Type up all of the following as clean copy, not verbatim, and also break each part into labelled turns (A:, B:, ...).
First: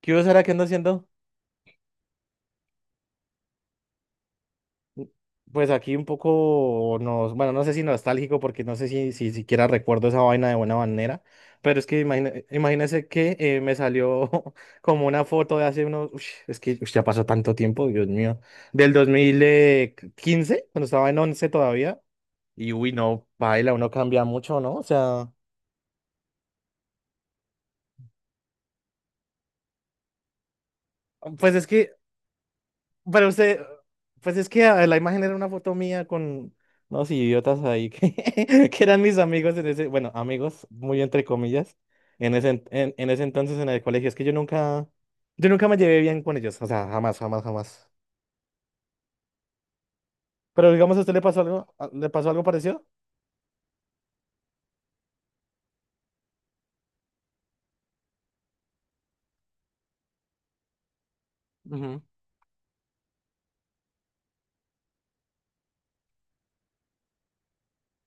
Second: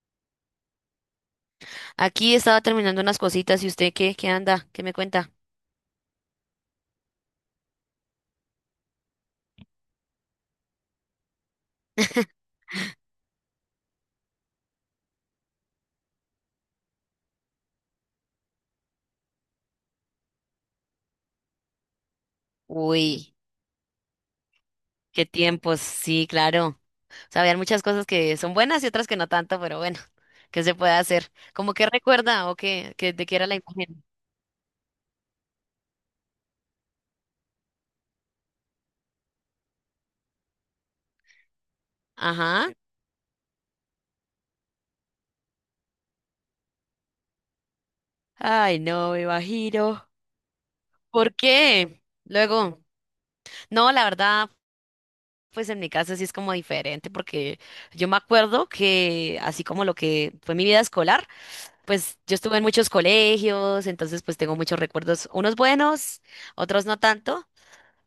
A: ¿Qué hubo, Sara? ¿Qué ando haciendo?
B: Aquí estaba terminando unas cositas y usted qué, qué me cuenta.
A: Pues aquí un poco, bueno, no sé si nostálgico, porque no sé si siquiera recuerdo esa vaina de buena manera, pero es que imagínese que me salió como una foto de hace unos, ush, es que ush, ya pasó tanto tiempo, Dios mío, del 2015 cuando estaba en 11 todavía, y uy, no,
B: Uy,
A: baila, uno cambia mucho, ¿no? O
B: qué
A: sea,
B: tiempos, sí, claro. O sea, habían muchas cosas que son buenas y otras que no tanto, pero bueno, ¿qué se puede hacer?
A: pues es
B: ¿Cómo que
A: que
B: recuerda o qué, que de
A: pero
B: qué era la
A: usted,
B: imagen?
A: pues es que la imagen era una foto mía con unos idiotas ahí que, que eran mis amigos en ese, bueno, amigos, muy entre comillas, en ese, en,
B: Ajá.
A: en- en ese entonces en el colegio. Es que yo nunca me llevé bien con ellos, o sea, jamás, jamás, jamás.
B: Ay, no, me imagino.
A: Pero digamos, ¿a usted le
B: ¿Por
A: pasó algo,
B: qué?
A: le pasó algo
B: Luego,
A: parecido?
B: no, la verdad, pues en mi caso sí es como diferente, porque yo me acuerdo que así como lo que fue mi vida escolar,
A: Ujú.
B: pues yo estuve en muchos colegios, entonces pues tengo muchos recuerdos, unos buenos, otros no tanto,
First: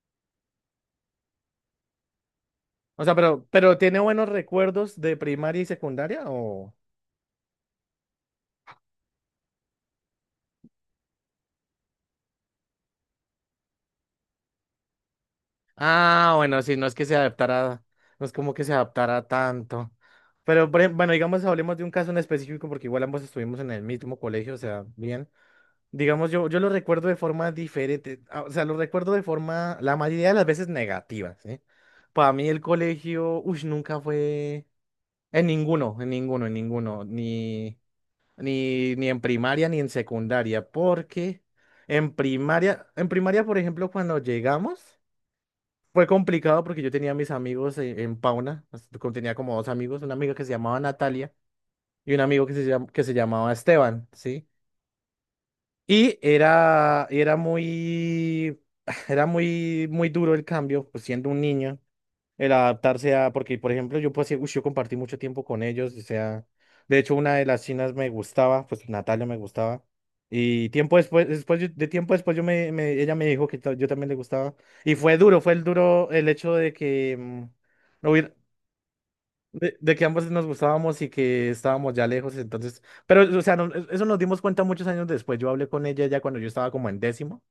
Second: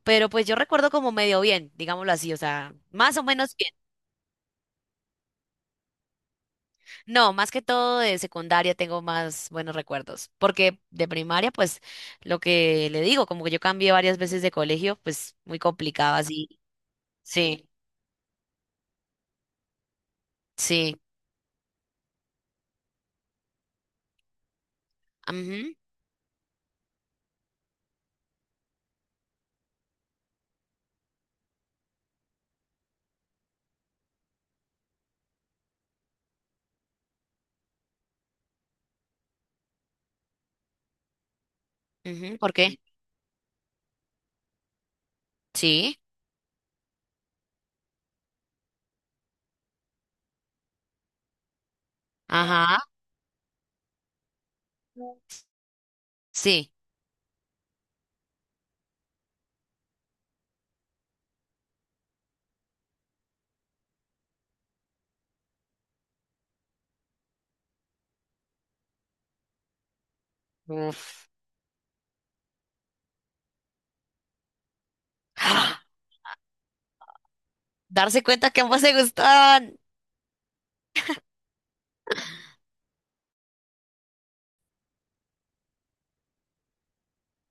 B: pero pues yo recuerdo como medio bien, digámoslo así, o sea,
A: O sea,
B: más o menos bien.
A: pero ¿tiene buenos recuerdos de primaria y secundaria o...?
B: No, más que todo de secundaria tengo más buenos recuerdos, porque de primaria pues lo que le digo, como que yo cambié varias veces de colegio, pues muy complicado
A: Ah,
B: así.
A: bueno, sí, no es que se
B: Sí,
A: adaptara, no es como que se adaptara tanto. Pero, por
B: sí.
A: bueno, digamos, hablemos de un caso en específico, porque igual ambos estuvimos en el mismo colegio, o sea, bien.
B: Mhm.
A: Digamos, yo lo recuerdo de forma diferente, o sea, lo recuerdo de forma, la mayoría de las veces negativa, ¿sí? Para mí el colegio, uy, nunca fue, en ninguno, en ninguno, en ninguno, ni en primaria ni en secundaria, porque en
B: ¿Por qué?
A: primaria, en primaria, por ejemplo, cuando llegamos...
B: Sí,
A: Fue complicado porque yo tenía mis amigos en Pauna, como tenía como dos amigos, una amiga que se llamaba Natalia y un amigo que se,
B: ajá,
A: que se llamaba Esteban, ¿sí? Y
B: sí.
A: era muy, era muy, muy duro el cambio, pues siendo un niño el adaptarse a, porque por ejemplo yo pues sí, uy, yo compartí mucho tiempo con ellos, o sea, de hecho una de las chinas me gustaba, pues Natalia me gustaba, y tiempo después,
B: Uf.
A: después yo- de tiempo después yo me, ella me dijo que yo también le gustaba, y fue duro, fue el
B: ¡Ah!
A: duro el hecho de que, no
B: Darse
A: hubiera-
B: cuenta que ambos se
A: de,
B: gustaban.
A: de que ambos nos gustábamos y que estábamos ya lejos, entonces, pero o sea, eso nos dimos cuenta muchos años después, yo hablé con ella ya cuando yo estaba como en décimo.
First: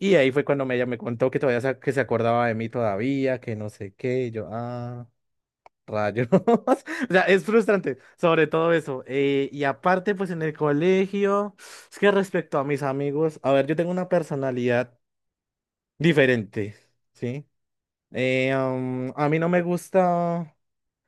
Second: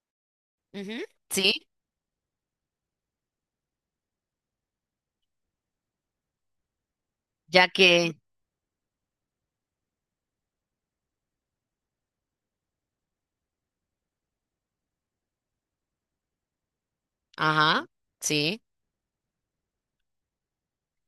A: Y ahí fue cuando ella me
B: Ujú.
A: contó que
B: Sí.
A: todavía se, que se acordaba de mí todavía, que no sé qué, y yo, ah. Rayos. O sea, es
B: Ya
A: frustrante,
B: que,
A: sobre todo eso. Y aparte, pues en el colegio, es que respecto a mis amigos, a ver, yo tengo una personalidad diferente, ¿sí?
B: ajá, sí.
A: A mí no me gusta,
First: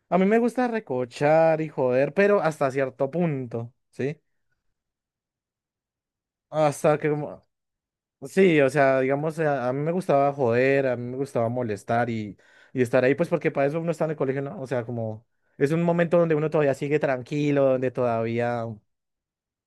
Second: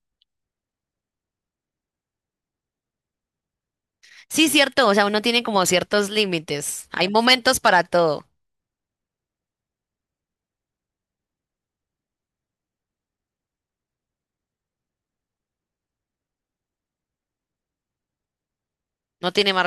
A: a mí me gusta recochar y joder, pero hasta cierto punto, ¿sí?
B: Sí, cierto, o sea, uno tiene como ciertos límites.
A: Hasta
B: Hay
A: que,
B: momentos para todo.
A: sí, o sea, digamos, a mí me gustaba joder, a mí me gustaba molestar y estar ahí, pues porque para eso uno está en el colegio, ¿no? O sea, como es un momento donde uno todavía sigue tranquilo, donde todavía
B: No tiene más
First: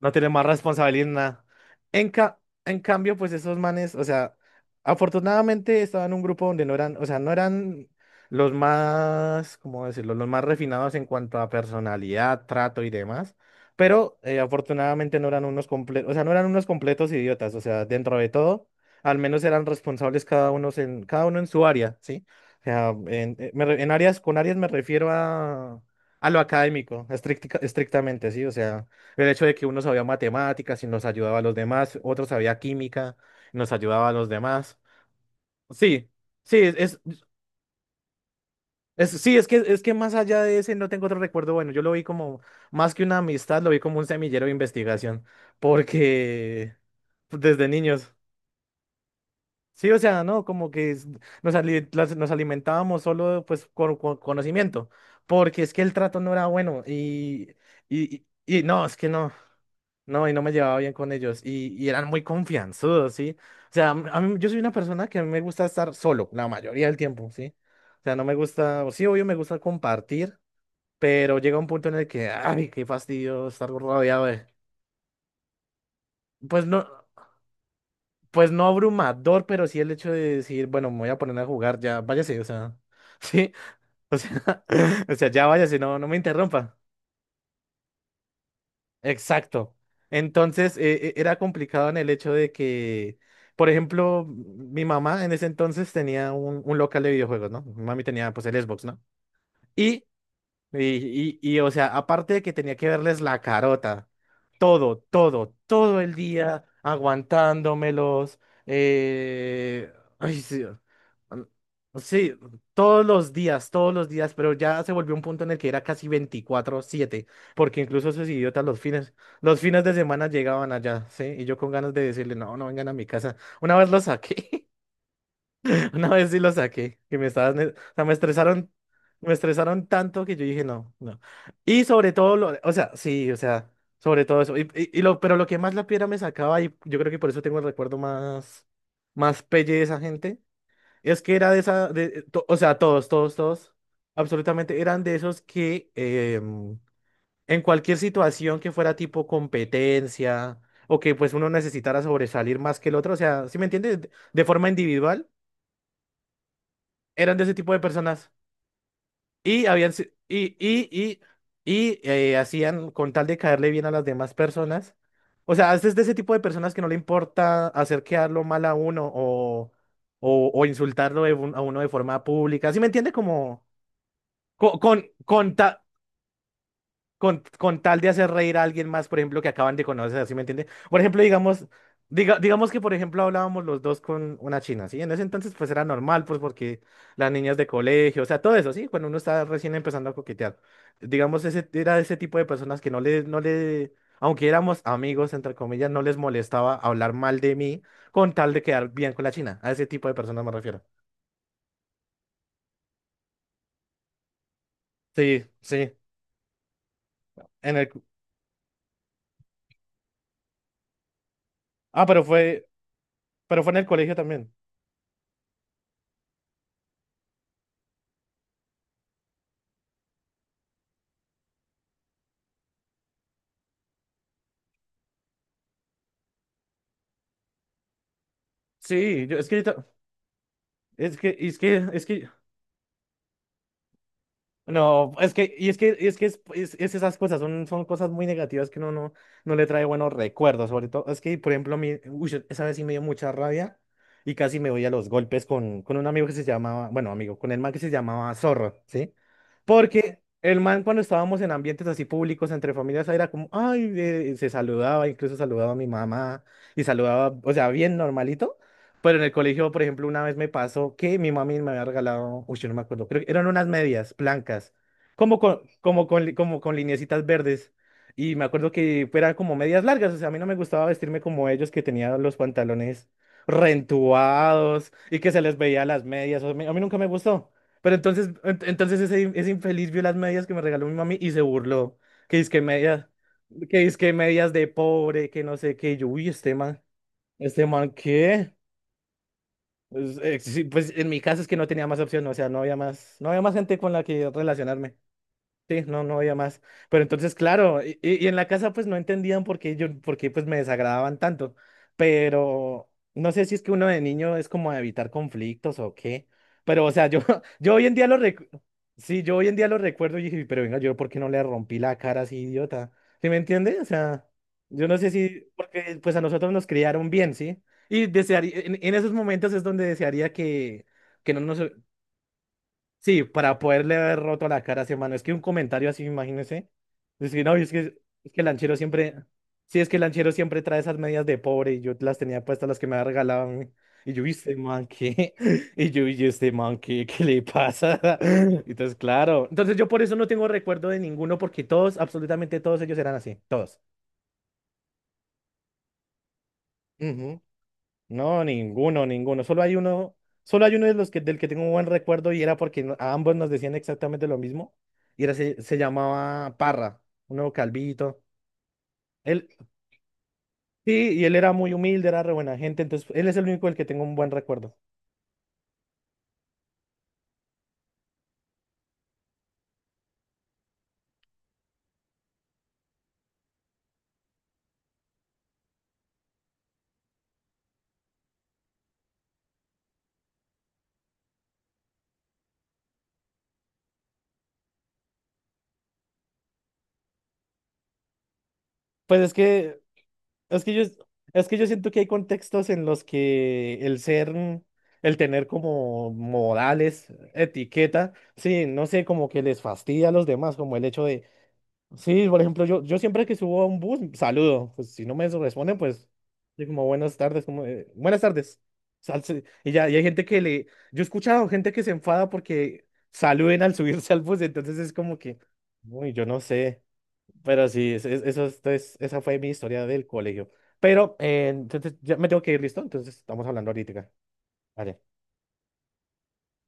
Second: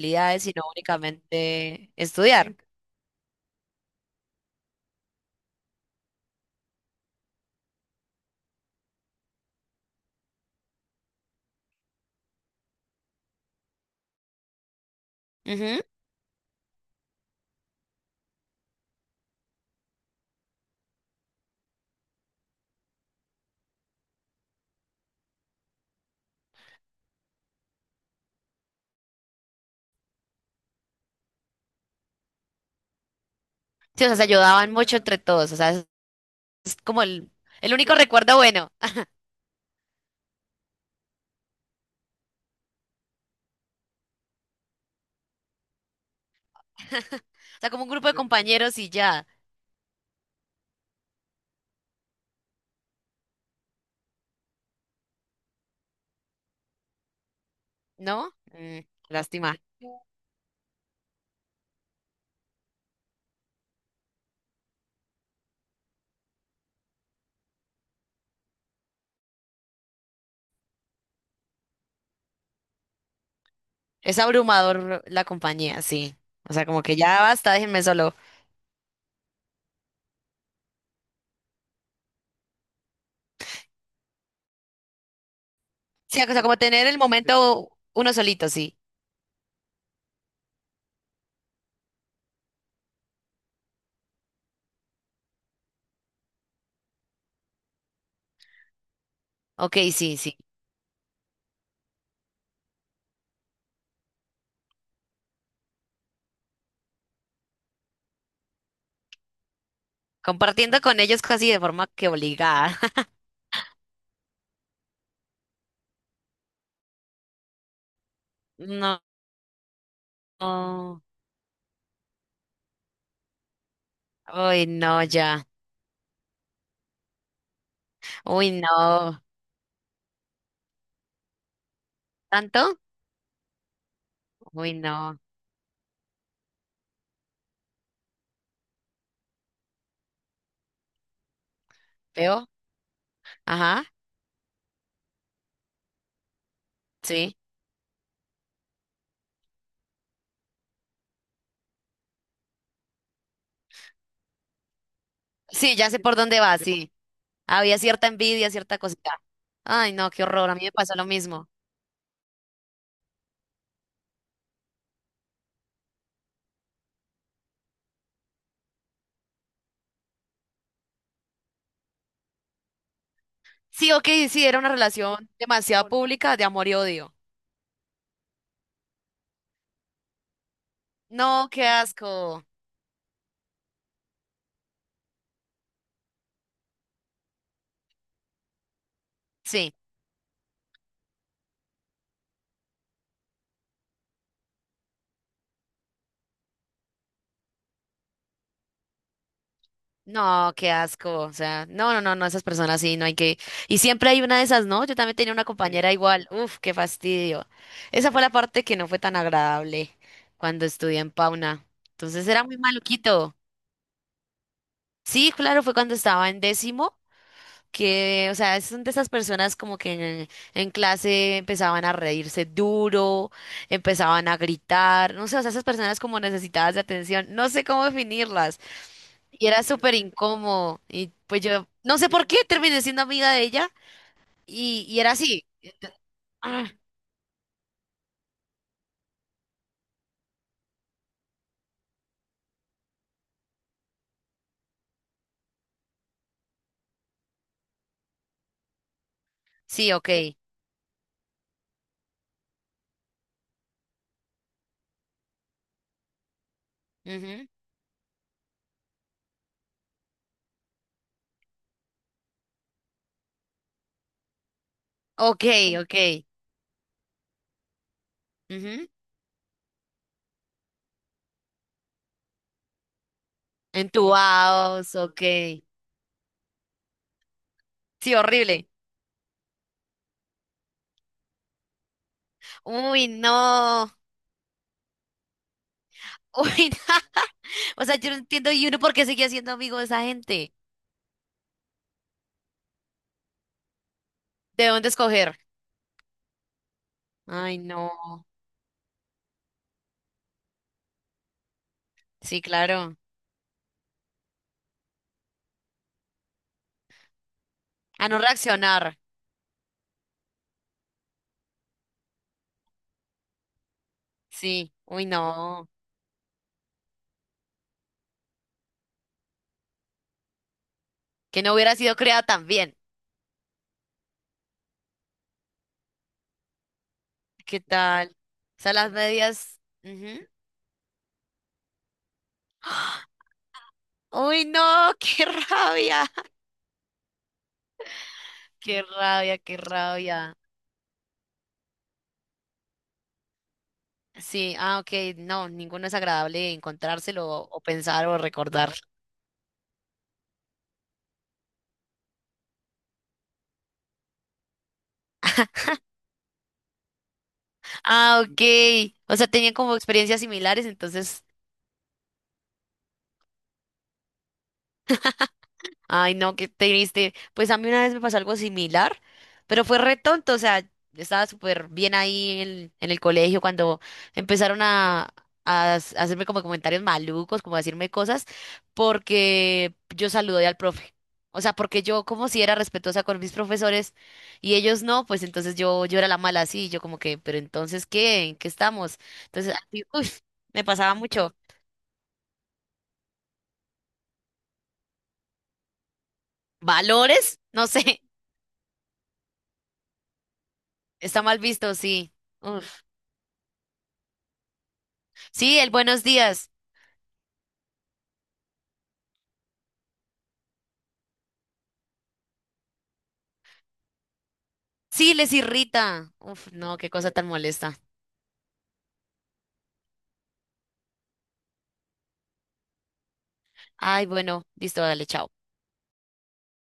A: no tienen más
B: sino
A: responsabilidad en nada.
B: únicamente
A: En ca-
B: estudiar.
A: en cambio, pues esos manes, o sea, afortunadamente estaban en un grupo donde no eran, o sea, no eran los más, ¿cómo decirlo? Los más refinados en cuanto a personalidad, trato y demás. Pero afortunadamente no eran unos
B: Ujú.
A: completos, o sea, no eran unos completos idiotas. O sea, dentro de todo, al menos eran responsables cada uno en su área, ¿sí? O sea, en áreas, con áreas me refiero a lo académico, estrictamente, ¿sí? O sea. El hecho de que uno sabía matemáticas y nos ayudaba a los demás, otro sabía química y nos
B: Sí, o
A: ayudaba a
B: sea, se
A: los
B: ayudaban
A: demás.
B: mucho entre todos. O sea, es
A: Sí, sí,
B: es como el único recuerdo bueno.
A: sí, es que más allá de ese no tengo otro recuerdo bueno. Yo lo vi como, más que una amistad, lo vi como un semillero de investigación, porque pues,
B: O
A: desde
B: sea, como un grupo
A: niños.
B: de compañeros y ya,
A: Sí, o sea, no, como que nos alimentábamos solo pues con conocimiento, porque es que el trato no era bueno y, y, y
B: ¿no?
A: y
B: Mm,
A: no, es que no.
B: lástima.
A: No, y no me llevaba bien con ellos. Y eran muy confianzudos, ¿sí? O sea, yo soy una persona que a mí me gusta estar solo la mayoría del tiempo, ¿sí? O sea, no me gusta, o sí, obvio, me gusta compartir, pero llega un punto en el que, ay, qué fastidio estar
B: Es
A: rodeado de...
B: abrumador la compañía, sí. O sea,
A: Pues
B: como
A: no,
B: que ya basta, déjenme solo.
A: pues no abrumador, pero sí el hecho de decir, bueno, me voy a poner a jugar, ya, váyase, o sea, ¿sí? O sea, o sea, ya váyase, no, no me
B: Sí, o sea, como
A: interrumpa.
B: tener el momento uno solito, sí.
A: Exacto. Entonces, era complicado en el hecho de que, por ejemplo, mi mamá en ese entonces tenía un local de videojuegos, ¿no? Mi mami tenía pues el Xbox, ¿no?
B: Ok,
A: Y
B: sí, sí.
A: y, o sea, aparte de que tenía que verles la carota, todo, todo, todo el día aguantándomelos, eh, sí,
B: Compartiendo con ellos
A: mm,
B: casi de forma que
A: sí,
B: obligada.
A: todos los días, pero ya se volvió un punto en el que era casi 24/7 porque incluso esos idiotas
B: No.
A: los fines de semana llegaban
B: No.
A: allá, ¿sí? Y yo con ganas de decirle, no, no vengan a mi casa. Una vez los
B: Uy,
A: saqué.
B: no, ya.
A: Una vez sí lo saqué, que me estaban, o sea, me
B: Uy,
A: estresaron,
B: no.
A: me estresaron tanto que yo dije no, no. Y sobre todo, lo, o
B: ¿Tanto?
A: sea, sí, o sea, sobre todo eso.
B: Uy, no.
A: Pero lo que más la piedra me sacaba, y yo creo que por eso tengo el recuerdo más, más pelle de esa gente, es que era de esa, de,
B: ¿Veo?
A: o sea, todos, todos, todos,
B: Ajá.
A: absolutamente eran de esos que em,
B: Sí.
A: en cualquier situación que fuera tipo competencia o que pues uno necesitara sobresalir más que el otro, o sea, ¿sí me entiendes? De forma individual
B: Sí, ya sé por dónde va, sí.
A: eran de ese tipo
B: Había
A: de
B: cierta
A: personas
B: envidia, cierta cosita.
A: y habían
B: Ay, no, qué horror. A mí me pasó lo mismo.
A: hacían con tal de caerle bien a las demás personas. O sea, es de ese tipo de personas que no le importa hacer quedarlo mal a uno o o insultarlo de a uno de forma pública. ¿Sí me entiende? Como
B: Sí, ok, sí, era una
A: co- con
B: relación
A: con, ta-
B: demasiado pública de amor y odio.
A: con tal de hacer reír a alguien más, por ejemplo, que acaban de conocer, ¿sí me entiende? Por ejemplo,
B: No,
A: digamos,
B: qué asco.
A: digamos que, por ejemplo, hablábamos los dos con una china, ¿sí? En ese entonces, pues era normal, pues porque las niñas de colegio, o sea, todo eso, ¿sí? Cuando uno está recién
B: Sí.
A: empezando a coquetear. Digamos, ese, era ese tipo de personas que no le, aunque éramos amigos, entre comillas, no les molestaba hablar mal de mí con tal de quedar bien con la china. A ese tipo de personas me
B: No, qué
A: refiero.
B: asco. O sea, no, no, no, no, esas personas sí, no hay que. Y siempre hay una de esas, ¿no? Yo también tenía una.
A: Sí,
B: Sí,
A: sí.
B: compañera igual. Uf, qué fastidio.
A: En el,
B: Esa fue la parte que no fue tan agradable cuando estudié en Pauna.
A: pero
B: Entonces era muy
A: fue,
B: maluquito.
A: pero fue en el colegio también.
B: Sí, claro, fue cuando estaba en décimo, que, o sea, son de esas personas como que en, en clase empezaban a reírse duro, empezaban a gritar, no sé, o sea, esas personas como necesitadas de atención, no sé cómo definirlas.
A: Sí, yo,
B: Y
A: es que
B: era
A: yo ta-
B: súper incómodo. Y
A: Es que,
B: pues
A: es
B: yo,
A: que,
B: no
A: es
B: sé por
A: que,
B: qué, terminé siendo amiga de ella. Y
A: no,
B: era
A: es
B: así.
A: que, y es que, y es que,
B: Ah,
A: es esas cosas son cosas muy negativas que uno no, no le trae buenos recuerdos, sobre todo, es que, por ejemplo, a uy, esa vez sí me dio mucha rabia y casi me voy a los golpes con un amigo que se llamaba, bueno, amigo, con el man que se llamaba Zorro, ¿sí?
B: sí, ok.
A: Porque el man cuando estábamos en ambientes así públicos, entre familias, era como, ay, se saludaba, incluso saludaba a mi mamá y saludaba,
B: Ujú.
A: o sea, bien normalito. Pero en el colegio, por ejemplo, una vez me pasó que mi mami me había regalado, uy, yo no me acuerdo, creo que eran unas medias blancas,
B: Ok, ok.
A: como con lineecitas verdes. Y me acuerdo
B: Ujú.
A: que eran como medias largas, o sea, a mí no me gustaba vestirme como ellos que tenían los pantalones rentuados
B: Entubados,
A: y que se les
B: ok.
A: veía las medias. O sea, a mí nunca me gustó. Pero
B: Sí,
A: entonces,
B: horrible.
A: entonces ese infeliz vio las medias que me regaló mi mami y se burló. Que es que medias,
B: Uy,
A: que
B: no.
A: es que medias de pobre, que no sé qué. Y yo, uy,
B: Uy.
A: este
B: O
A: man,
B: sea, yo no entiendo
A: ¿qué?
B: y uno por qué seguía siendo amigo de esa
A: Pues,
B: gente.
A: sí, pues en mi caso es que no tenía más opción, o sea, no había más, no había más gente con la que
B: ¿De dónde
A: relacionarme.
B: escoger?
A: Sí, no, no había más. Pero entonces,
B: Ay,
A: claro,
B: no.
A: y en la casa pues no entendían por qué yo, por qué pues me desagradaban tanto.
B: Sí,
A: Pero
B: claro.
A: no sé si es que uno de niño es como a evitar conflictos o qué. Pero, o sea, yo, yo hoy en día
B: A no reaccionar.
A: sí, yo hoy en día lo recuerdo y dije, pero venga, yo por qué no le rompí la cara así, idiota. ¿Sí me entiende? O sea,
B: Sí.
A: yo no
B: Uy,
A: sé si,
B: no.
A: porque pues a nosotros nos criaron bien, ¿sí? Y desearía, en esos momentos es donde desearía que no
B: Que no
A: nos
B: hubiera sido creada tan bien.
A: sí, para poderle haber roto la cara a ese mano. Es que un comentario así, imagínese. Es que no,
B: ¿Qué
A: es que,
B: tal?
A: es que el
B: O sea,
A: lanchero
B: las
A: siempre.
B: medias.
A: Sí, es que el
B: Ujú.
A: lanchero siempre trae esas medias de pobre y yo las tenía puestas las que me había regalado. A mí. Y yo, "¿Y
B: Uy,
A: este man
B: no. Qué
A: qué? Y
B: rabia,
A: yo, "¿Y este man qué? ¿Qué le pasa?
B: qué
A: Entonces,
B: rabia,
A: claro.
B: qué
A: Entonces, yo por eso no
B: rabia.
A: tengo recuerdo de ninguno, porque todos, absolutamente todos ellos eran así.
B: Sí, ah, ok, no, ninguno es agradable encontrárselo
A: Todos.
B: o pensar o
A: No,
B: recordar.
A: ninguno, ninguno. Solo hay uno de los que, del que tengo un buen recuerdo y era porque a ambos nos decían exactamente lo mismo. Y era, se llamaba Parra, un nuevo calvito.
B: Ah, ok, o sea,
A: Él,
B: tenían como experiencias similares,
A: sí, y
B: entonces
A: él era muy humilde, era re buena gente, entonces él es el único del que tengo un buen recuerdo.
B: ay, no, qué triste. Pues a mí una vez me pasó algo similar, pero fue re tonto, o sea, estaba súper bien ahí en el colegio cuando empezaron a, hacerme como comentarios malucos, como a decirme cosas, porque yo saludé al profe. O sea, porque yo como si era respetuosa con mis profesores y ellos no, pues entonces yo era la mala así, yo como que, pero entonces, ¿qué? ¿En qué estamos?
A: Pues es
B: Entonces,
A: que,
B: así, uy,
A: es
B: me
A: que yo,
B: pasaba mucho.
A: es que yo siento que hay contextos en los que el ser, el tener como modales,
B: ¿Valores? No sé,
A: etiqueta, sí, no sé, como que les fastidia a los demás, como el hecho
B: está
A: de
B: mal visto, sí.
A: sí, por ejemplo, yo siempre que subo a un bus, saludo. Pues si no me
B: Sí, el
A: responden,
B: buenos
A: pues
B: días.
A: yo como buenas tardes, como buenas tardes. Sal- y ya, y hay gente que le, yo he escuchado gente que se enfada porque saluden al subirse al bus, entonces es
B: Sí,
A: como
B: les
A: que, uy,
B: irrita.
A: yo no
B: Uf, no,
A: sé.
B: qué cosa tan
A: Pero
B: molesta.
A: sí, eso esa fue mi historia del colegio. Pero entonces ya me tengo que ir, ¿listo? Entonces estamos hablando
B: Ay,
A: ahorita.
B: bueno, listo,
A: Vale.
B: dale, chao.